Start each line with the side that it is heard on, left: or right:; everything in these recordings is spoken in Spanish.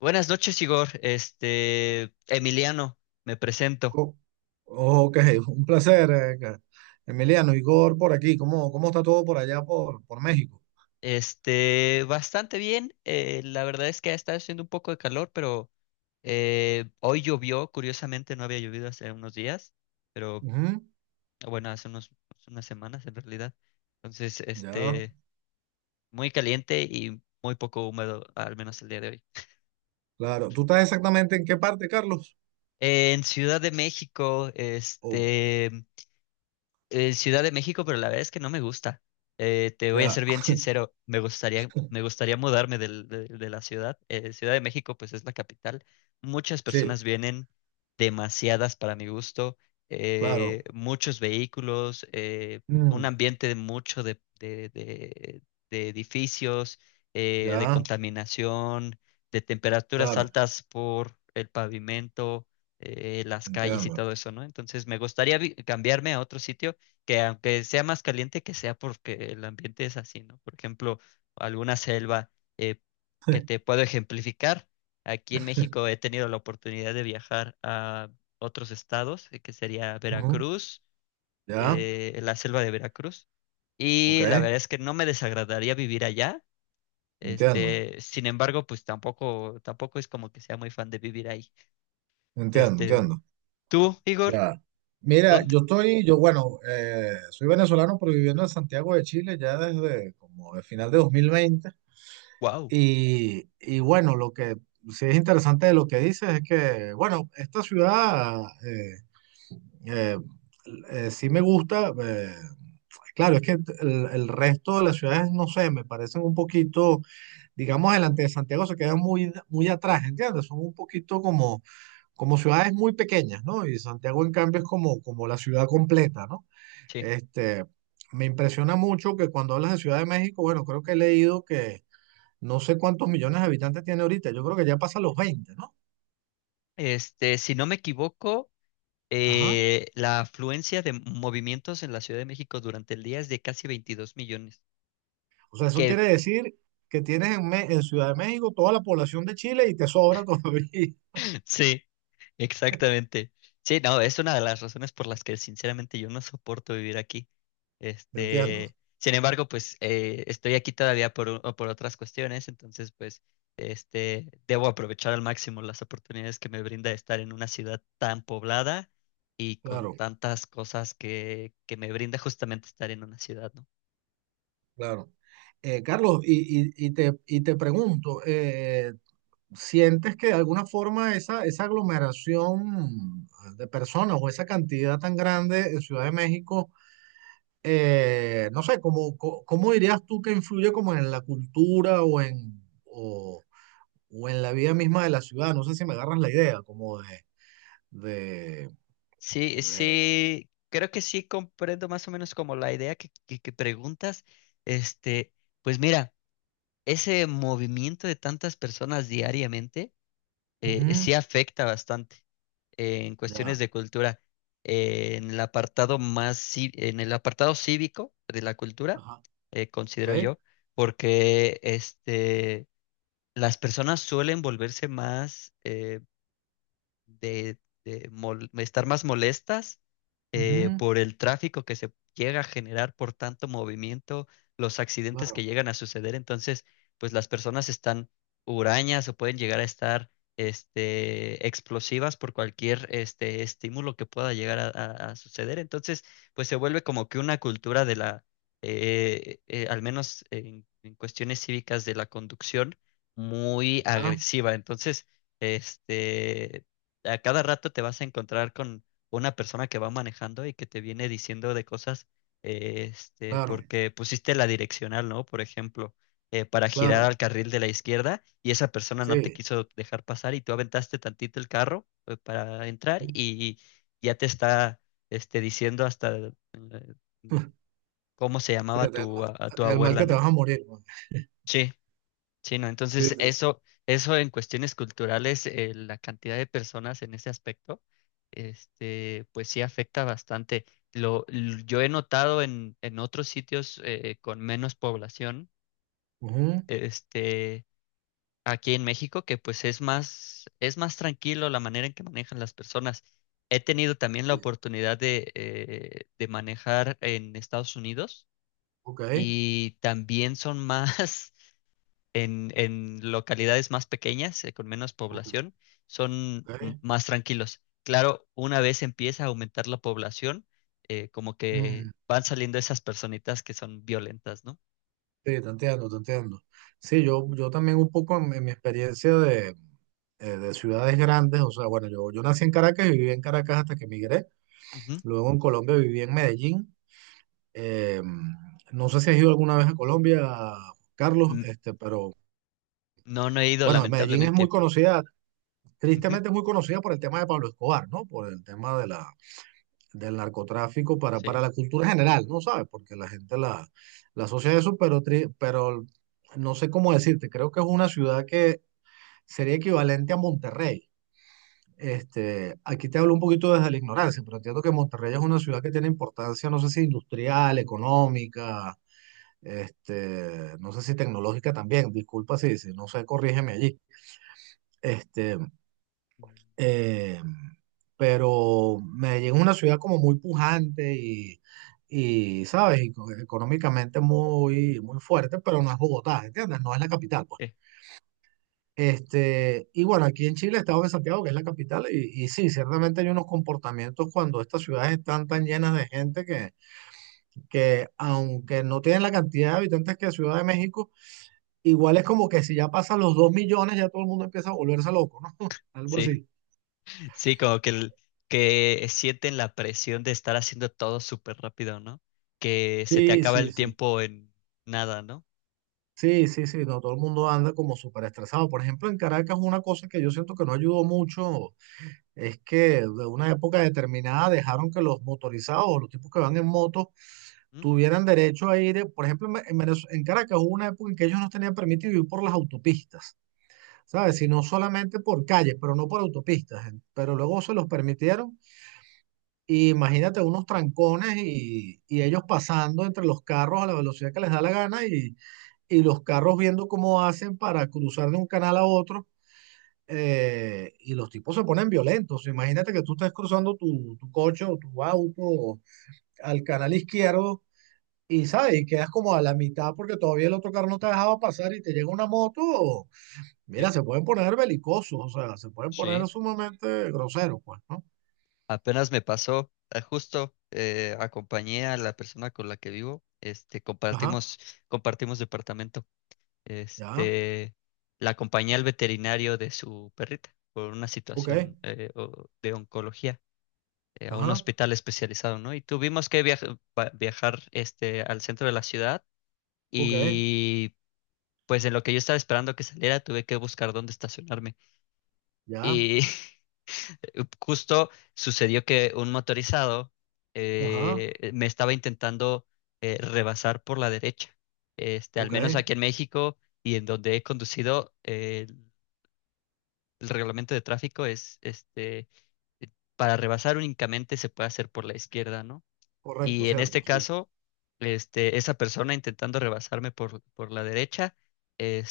left: Buenas noches, Igor. Emiliano, me presento.
right: Co- Ok, un placer, Emiliano, Igor, por aquí. ¿Cómo está todo por allá, por México?
left: Bastante bien. La verdad es que ha estado haciendo un poco de calor, pero hoy llovió. Curiosamente, no había llovido hace unos días, pero
right: Ujú.
left: bueno, hace unas semanas en realidad. Entonces,
right: Ya,
left: muy caliente y muy poco húmedo, al menos el día de hoy.
right: claro. ¿Tú estás exactamente en qué parte, Carlos?
left: En Ciudad de México,
right: Oh,
left: Ciudad de México, pero la verdad es que no me gusta. Te voy a
right: ya,
left: ser bien sincero, me gustaría mudarme de la ciudad. Ciudad de México, pues es la capital. Muchas
right: sí,
left: personas vienen, demasiadas para mi gusto,
right: claro.
left: muchos vehículos, un
right: Mm,
left: ambiente de mucho de edificios, de
right: ya,
left: contaminación, de temperaturas
right: claro,
left: altas por el pavimento, las calles y
right: entiendo.
left: todo eso, ¿no? Entonces me gustaría cambiarme a otro sitio que aunque sea más caliente que sea porque el ambiente es así, ¿no? Por ejemplo, alguna selva, eh, que te puedo ejemplificar. Aquí en México he tenido la oportunidad de viajar a otros estados, que sería
right: Ujú.
left: Veracruz,
right: Ya,
left: la selva de Veracruz,
right: ok,
left: y la verdad es que no me desagradaría vivir allá.
right: entiendo,
left: Sin embargo, pues tampoco es como que sea muy fan de vivir ahí.
right: entiendo,
left: Este,
right: entiendo.
left: Tú, Igor,
right: Ya. Mira,
left: ¿dónde?
right: yo bueno, soy venezolano, pero viviendo en Santiago de Chile ya desde como el final de 2020.
left: Wow,
right: Y bueno, lo que sí es interesante de lo que dices es que, bueno, esta ciudad eh, sí me gusta. Claro, es que el resto de las ciudades, no sé, me parecen un poquito, digamos, delante de Santiago se quedan muy, muy atrás, ¿entiendes? Son un poquito como, como ciudades muy pequeñas, ¿no? Y Santiago, en cambio, es como, como la ciudad completa, ¿no?
left: sí.
right: Este, me impresiona mucho que cuando hablas de Ciudad de México, bueno, creo que he leído que no sé cuántos millones de habitantes tiene ahorita, yo creo que ya pasa los 20, ¿no?
left: Si no me equivoco,
right: Ajá.
left: La afluencia de movimientos en la Ciudad de México durante el día es de casi 22 millones.
right: O sea, eso quiere
left: Que
right: decir que tienes en, en Ciudad de México toda la población de Chile y te sobra todavía.
left: sí, exactamente. Sí, no, es una de las razones por las que sinceramente yo no soporto vivir aquí.
right: ¿Me entiendo?
left: Sin embargo, pues estoy aquí todavía por otras cuestiones, entonces pues debo aprovechar al máximo las oportunidades que me brinda estar en una ciudad tan poblada y con
right: Claro,
left: tantas cosas que me brinda justamente estar en una ciudad, ¿no?
right: claro. Carlos, y te pregunto, ¿sientes que de alguna forma esa, esa aglomeración de personas o esa cantidad tan grande en Ciudad de México, no sé, ¿cómo, cómo dirías tú que influye como en la cultura o en... o en la vida misma de la ciudad, no sé si me agarras la idea, como de,
left: Sí, sí, creo que sí comprendo más o menos como la idea que preguntas. Este, pues mira, ese movimiento de tantas personas diariamente,
right: ujú,
left: sí afecta bastante en cuestiones
right: ya,
left: de cultura. En el apartado cívico de la cultura,
right: ajá,
left: considero
right: ok,
left: yo, porque las personas suelen volverse más, de, estar más molestas,
right: ujú,
left: por el tráfico que se llega a generar por tanto movimiento, los accidentes que
right: claro,
left: llegan a suceder. Entonces, pues las personas están hurañas o pueden llegar a estar explosivas por cualquier estímulo que pueda llegar a suceder. Entonces, pues se vuelve como que una cultura de la, al menos en cuestiones cívicas de la conducción, muy
right: ya,
left: agresiva. Entonces, este, a cada rato te vas a encontrar con una persona que va manejando y que te viene diciendo de cosas,
right: claro,
left: porque pusiste la direccional, ¿no? Por ejemplo, para girar
right: claro,
left: al carril de la izquierda y esa persona no te
right: sí,
left: quiso dejar pasar y tú aventaste tantito el carro, para entrar y ya te está, diciendo hasta, mm, cómo se
right: sí,
left: llamaba
right: hasta el,
left: a tu
right: hasta el mal
left: abuela,
right: que te
left: ¿no?
right: vas a morir, man.
left: Sí. Sí, ¿no?
right: Sí,
left: Entonces,
right: sí,
left: eso en cuestiones culturales, la cantidad de personas en ese aspecto, pues sí afecta bastante. Yo he notado en otros sitios, con menos población,
right: ujú,
left: este, aquí en México, que pues es más tranquilo la manera en que manejan las personas. He tenido también la
right: sí,
left: oportunidad de manejar en Estados Unidos
right: ok,
left: y también son más en localidades más pequeñas, con menos
right: ok,
left: población, son
right: ok,
left: más tranquilos. Claro, una vez empieza a aumentar la población, como que
right: mm,
left: van saliendo esas personitas que son violentas, ¿no?
right: sí, te entiendo, te entiendo. Sí, yo también un poco en mi experiencia de ciudades grandes, o sea, bueno, yo nací en Caracas y viví en Caracas hasta que emigré,
left: Ujú.
right: luego en Colombia viví en Medellín. Eh, no sé si has ido alguna vez a Colombia, Carlos,
left: Mm.
right: este, pero
left: No, no he ido,
right: bueno, Medellín es muy
left: lamentablemente.
right: conocida,
left: Ujú.
right: tristemente es muy conocida por el tema de Pablo Escobar, ¿no? Por el tema de la, del narcotráfico
left: Sí.
right: para la cultura general, ¿no sabes? Porque la gente la, la asocia a eso, pero, pero no sé cómo decirte, creo que es una ciudad que sería equivalente a Monterrey. Este, aquí te hablo un poquito desde la ignorancia, pero entiendo que Monterrey es una ciudad que tiene importancia, no sé si industrial, económica, este, no sé si tecnológica también, disculpa si, si no sé, corrígeme allí. Este,
left: Mm,
right: eh, pero Medellín es una ciudad como muy pujante y ¿sabes? Y económicamente muy, muy fuerte, pero no es Bogotá, ¿entiendes? No es la capital, pues.
left: eh,
right: Este, y bueno, aquí en Chile, Estado de Santiago, que es la capital, y sí, ciertamente hay unos comportamientos cuando estas ciudades están tan llenas de gente que aunque no tienen la cantidad de habitantes que Ciudad de México, igual es como que si ya pasan los 2 millones, ya todo el mundo empieza a volverse loco, ¿no? Algo
left: Sí,
right: así.
left: sí, que sienten la presión de estar haciendo todo súper rápido, ¿no? Que se te
right: Sí,
left: acaba
right: sí,
left: el
right: sí.
left: tiempo en nada, ¿no?
right: Sí, sí, sí. No, todo el mundo anda como súper estresado. Por ejemplo, en Caracas, una cosa que yo siento que no ayudó mucho es que de una época determinada dejaron que los motorizados o los tipos que van en moto
left: Mm.
right: tuvieran derecho a ir. Por ejemplo, en, en en Caracas hubo una época en que ellos no tenían permitido ir por las autopistas, ¿sabes? Sino solamente por calles, pero no por autopistas. Pero luego se los permitieron. Y imagínate unos trancones y ellos pasando entre los carros a la velocidad que les da la gana y los carros viendo cómo hacen para cruzar de un canal a otro. Y los tipos se ponen violentos. Imagínate que tú estés cruzando tu, tu coche o tu auto al canal izquierdo y, ¿sabes? Y quedas como a la mitad porque todavía el otro carro no te dejaba pasar y te llega una moto.
left: Sí.
right: Mira, se pueden poner belicosos, o sea, se pueden poner
left: Sí.
right: sumamente groseros, pues, ¿no?
left: Apenas me pasó, justo acompañé a la persona con la que vivo,
right: Ajá,
left: compartimos departamento.
right: ya,
left: Este, la acompañé al veterinario de su perrita por una
right: ok,
left: situación, de oncología, a un
right: ajá,
left: hospital especializado, ¿no? Y tuvimos que viajar, al centro de la ciudad
right: ok.
left: y pues en lo que yo estaba esperando que saliera, tuve que buscar dónde estacionarme.
right: Ya,
left: Y justo sucedió que un motorizado
right: ajá,
left: me estaba intentando, rebasar por la derecha. Al
right: ok,
left: menos aquí en México y en donde he conducido, el reglamento de tráfico es, para rebasar únicamente se puede hacer por la izquierda, ¿no?
right: correcto,
left: Y en
right: cierto,
left: este
right: sí.
left: caso, esa persona intentando rebasarme por la derecha,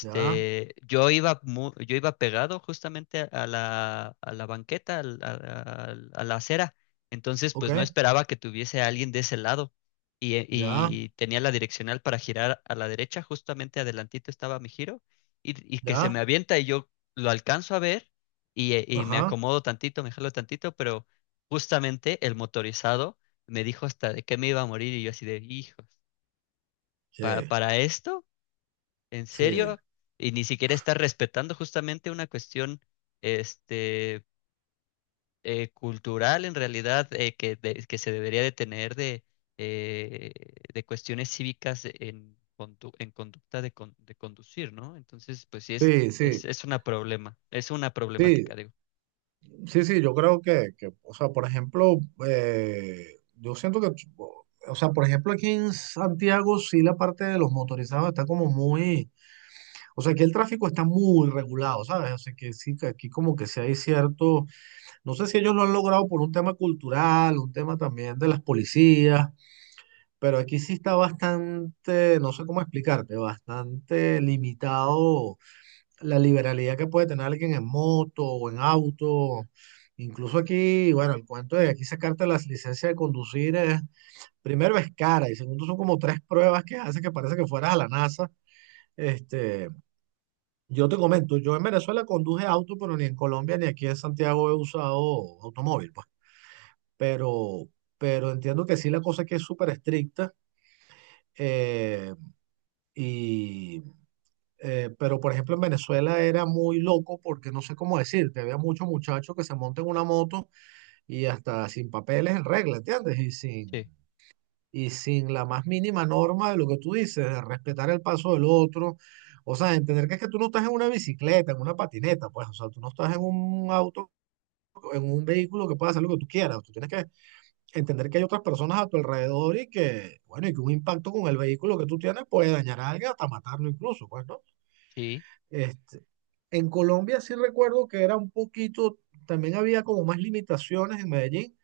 right: Ya,
left: yo iba pegado justamente a la banqueta, a la acera. Entonces,
right: ok,
left: pues no esperaba que tuviese a alguien de ese lado.
right: ya,
left: Y tenía la direccional para girar a la derecha, justamente adelantito estaba mi giro, y que se me
right: ya,
left: avienta y yo lo alcanzo a ver y me
right: ajá,
left: acomodo tantito, me jalo tantito, pero justamente el motorizado me dijo hasta de que me iba a morir y yo así de, hijos,
right: sí,
left: ¿para esto? ¿En
right: sí,
left: serio? Y ni siquiera está respetando justamente una cuestión este, cultural en realidad, que se debería de tener eh, de cuestiones cívicas en, en conducta de, de conducir, ¿no? Entonces, pues sí,
right: sí, sí,
left: es una problema, es una
right: sí,
left: problemática, digo.
right: sí, sí, yo creo que, o sea, por ejemplo, yo siento que, o sea, por ejemplo, aquí en Santiago sí la parte de los motorizados está como muy, o sea, aquí el tráfico está muy regulado, ¿sabes? O sea, que sí, que aquí como que sí hay cierto, no sé si ellos lo han logrado por un tema cultural, un tema también de las policías. Pero aquí sí está bastante, no sé cómo explicarte, bastante limitado la liberalidad que puede tener alguien en moto o en auto. Incluso aquí, bueno, el cuento de aquí sacarte las licencias de conducir es, primero es cara y segundo son como tres pruebas que hace que parece que fueras a la NASA. Este, yo te comento, yo en Venezuela conduje auto, pero ni en Colombia ni aquí en Santiago he usado automóvil, pues. Pero, pero entiendo que sí la cosa aquí es súper estricta. Eh, Y, pero por ejemplo en Venezuela era muy loco porque no sé cómo decirte, había muchos muchachos que se montan en una moto y hasta sin papeles en regla, ¿entiendes?
left: Sí,
right: Y sin la más mínima norma de lo que tú dices, de respetar el paso del otro. O sea, entender que es que tú no estás en una bicicleta, en una patineta, pues, o sea, tú no estás en un auto, en un vehículo que pueda hacer lo que tú quieras. Tú tienes que entender que hay otras personas a tu alrededor y que, bueno, y que un impacto con el vehículo que tú tienes puede dañar a alguien hasta matarlo incluso, pues, ¿no?
left: sí.
right: Este, en Colombia sí recuerdo que era un poquito, también había como más limitaciones en Medellín,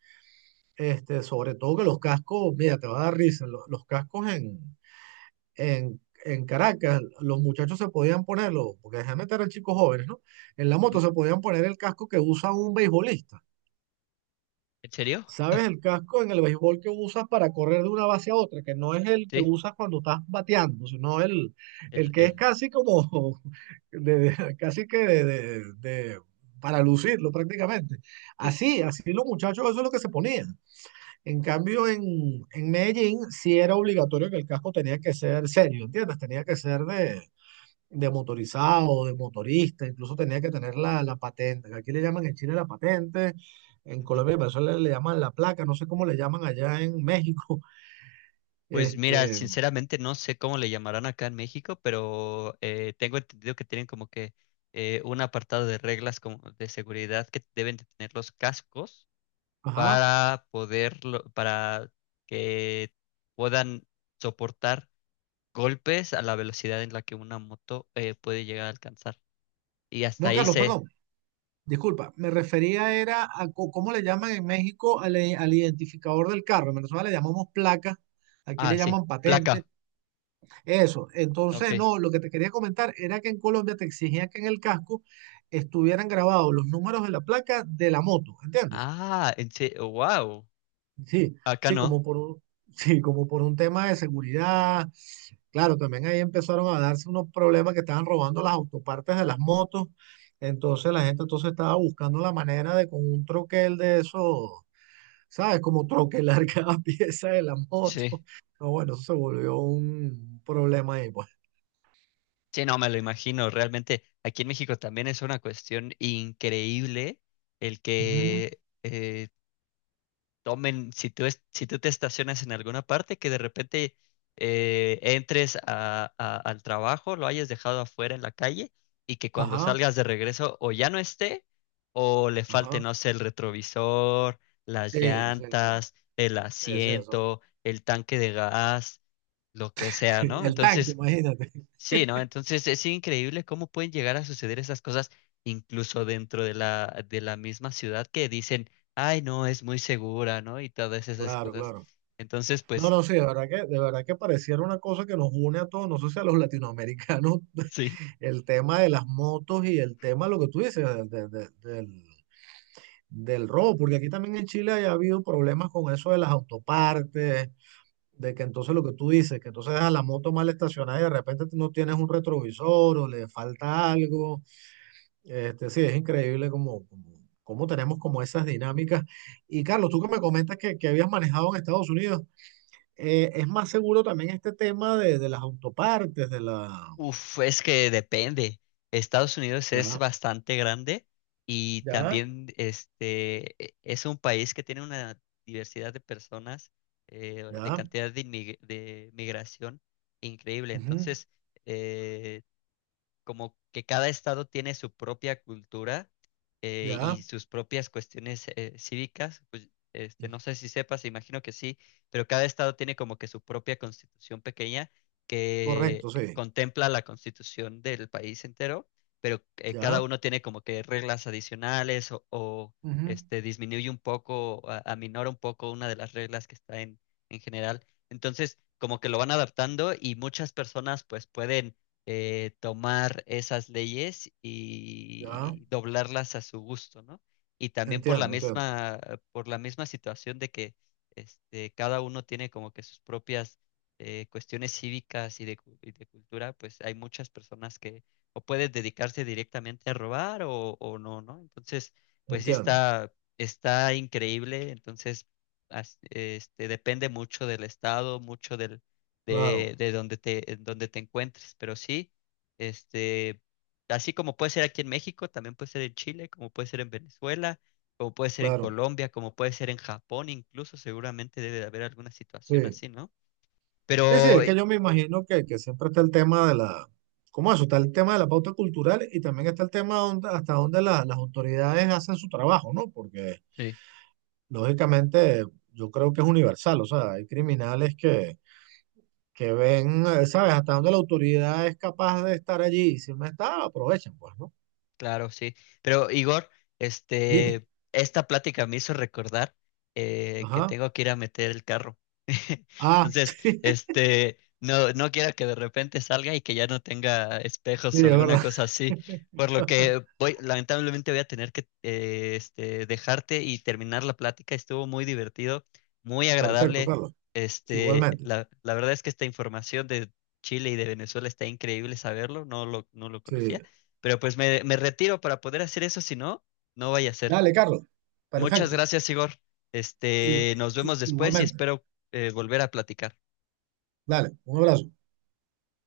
right: este, sobre todo que los cascos, mira, te va a dar risa, los, cascos en Caracas, los muchachos se podían ponerlo, porque generalmente eran chicos jóvenes, ¿no? En la moto
left: Ujú.
right: se podían poner el casco que usa un beisbolista.
left: ¿En serio?
right: ¿Sabes? El casco en el béisbol que usas para correr de una base a otra, que no es el que
left: Sí,
right: usas cuando estás bateando, sino el
left: el,
right: que es
left: el,
right: casi como, casi que de, para lucirlo prácticamente.
left: sí.
right: Así, así los muchachos, eso es lo que se ponía. En cambio, en Medellín sí era obligatorio que el casco tenía que ser serio, ¿entiendes? Tenía que ser de motorizado, de motorista, incluso tenía que tener la, la patente, que aquí le llaman en Chile la patente, en Colombia y Venezuela le llaman la placa, no sé cómo le llaman allá en México.
left: Pues mira,
right: Este,
left: sinceramente no sé cómo le llamarán acá en México, pero tengo entendido que tienen como que un apartado de reglas como de seguridad que deben de tener los cascos
right: ajá.
left: para poderlo, para que puedan soportar golpes a la velocidad en la que una moto puede llegar a alcanzar. Y hasta
right: No,
left: ahí
right: Carlos, perdón,
left: se.
right: disculpa, me refería era a cómo le llaman en México al, al identificador del carro, en Venezuela le llamamos placa. Aquí le
left: Ah, sí,
right: llaman patente,
left: placa.
right: eso.
left: Ok.
right: Entonces, no, lo que te quería comentar era que en Colombia te exigían que en el casco estuvieran grabados los números de la placa de la moto, ¿entiendes?
left: Ah, en sí, wow.
right: Sí,
left: Acá
right: sí,
left: no.
right: como por un, sí, como por un tema de seguridad. Claro, también ahí empezaron a darse unos problemas que estaban robando las autopartes de las motos. Entonces la gente entonces estaba buscando la manera de con un troquel de eso, ¿sabes? Como troquelar cada pieza de la moto.
left: Sí.
right: No, bueno, eso se volvió un problema ahí, pues.
left: Sí, no, me lo imagino. Realmente aquí en México también es una cuestión increíble el
right: Ujú,
left: que tomen, si tú te estacionas en alguna parte, que de repente entres al trabajo, lo hayas dejado afuera en la calle y que cuando
right: ajá,
left: salgas de regreso o ya no esté o le falte,
right: ajá.
left: no sé, el retrovisor, las
right: Sí, sí, sí.
left: llantas, el
right: Sí, sí, eso.
left: asiento, el tanque de gas, lo que sea, ¿no?
right: El tanque,
left: Entonces...
right: imagínate.
left: Sí, ¿no? Entonces es increíble cómo pueden llegar a suceder esas cosas incluso dentro de la misma ciudad que dicen, ay, no, es muy segura, ¿no? Y todas esas
right: Claro,
left: cosas.
right: claro.
left: Entonces,
right: No,
left: pues
right: no, sí, de verdad que pareciera una cosa que nos une a todos, no sé si a los latinoamericanos,
left: sí,
right: el tema de las motos y el tema, lo que tú dices, del, del robo, porque aquí también en Chile haya habido problemas con eso de las autopartes, de que entonces lo que tú dices, que entonces dejas la moto mal estacionada y de repente tú no tienes un retrovisor o le falta algo. Este, sí, es increíble como, como, cómo tenemos como esas dinámicas. Y Carlos, tú que me comentas que habías manejado en Estados Unidos es más seguro también este tema de las autopartes, de la...
left: uf, es que depende. Estados Unidos es
right: Ya,
left: bastante grande y
right: ya,
left: también es un país que tiene una diversidad de personas, de
right: ya,
left: cantidad de, inmig- de migración increíble.
right: ujú,
left: Entonces, eh, como que cada estado tiene su propia cultura,
right: ya,
left: y sus propias cuestiones, cívicas, pues no sé si sepas, imagino que sí, pero cada estado tiene como que su propia constitución pequeña que
right: correcto, sí,
left: contempla la constitución del país entero, pero cada
right: ya,
left: uno tiene como que reglas adicionales
right: ujú,
left: este, disminuye un poco, aminora un poco una de las reglas que está en general. Entonces, como que lo van adaptando y muchas personas pues pueden tomar esas leyes
right: ya,
left: y doblarlas a su gusto, ¿no? Y también
right: entiendo, entiendo,
left: por la misma situación de que cada uno tiene como que sus propias, cuestiones cívicas y de, y de cultura, pues hay muchas personas que o pueden dedicarse directamente a robar o no, ¿no? Entonces, pues sí
right: entiendo,
left: está, está increíble, entonces, depende mucho del estado, mucho del
right: claro,
left: de donde en donde te encuentres. Pero sí, este, así como puede ser aquí en México, también puede ser en Chile, como puede ser en Venezuela, como puede ser en
right: claro,
left: Colombia, como puede ser en Japón, incluso seguramente debe de haber alguna situación
right: sí.
left: así, ¿no?
right: Sí, sí,
left: Pero
right: es que yo me imagino que siempre está el tema de la... ¿Cómo eso? Está el tema de la pauta cultural y también está el tema hasta donde las autoridades hacen su trabajo, ¿no? Porque
left: sí.
right: lógicamente yo creo que es universal, o sea, hay criminales que ven, ¿sabes? Hasta dónde la autoridad es capaz de estar allí. Si no está, aprovechan, pues, ¿no?
left: Claro, sí. Pero Igor,
right: Dime.
left: esta plática me hizo recordar que
right: Ajá.
left: tengo que ir a meter el carro.
right: Ah,
left: Entonces,
right: sí,
left: no, no quiero que de repente salga y que ya no tenga espejos
right: es
left: o alguna
right: verdad.
left: cosa así. Por lo que voy, lamentablemente voy a tener que dejarte y terminar la plática. Estuvo muy divertido, muy
right: Perfecto,
left: agradable.
right: Carlos. Igualmente.
left: La verdad es que esta información de Chile y de Venezuela está increíble saberlo, no lo
right: Sí.
left: conocía. Pero pues me retiro para poder hacer eso, si no, no vaya a ser.
right: Dale, Carlos.
left: Muchas
right: Perfecto.
left: gracias, Igor.
right: I-
left: Nos vemos después y
right: Igualmente.
left: espero volver a platicar.
right: Dale, un abrazo.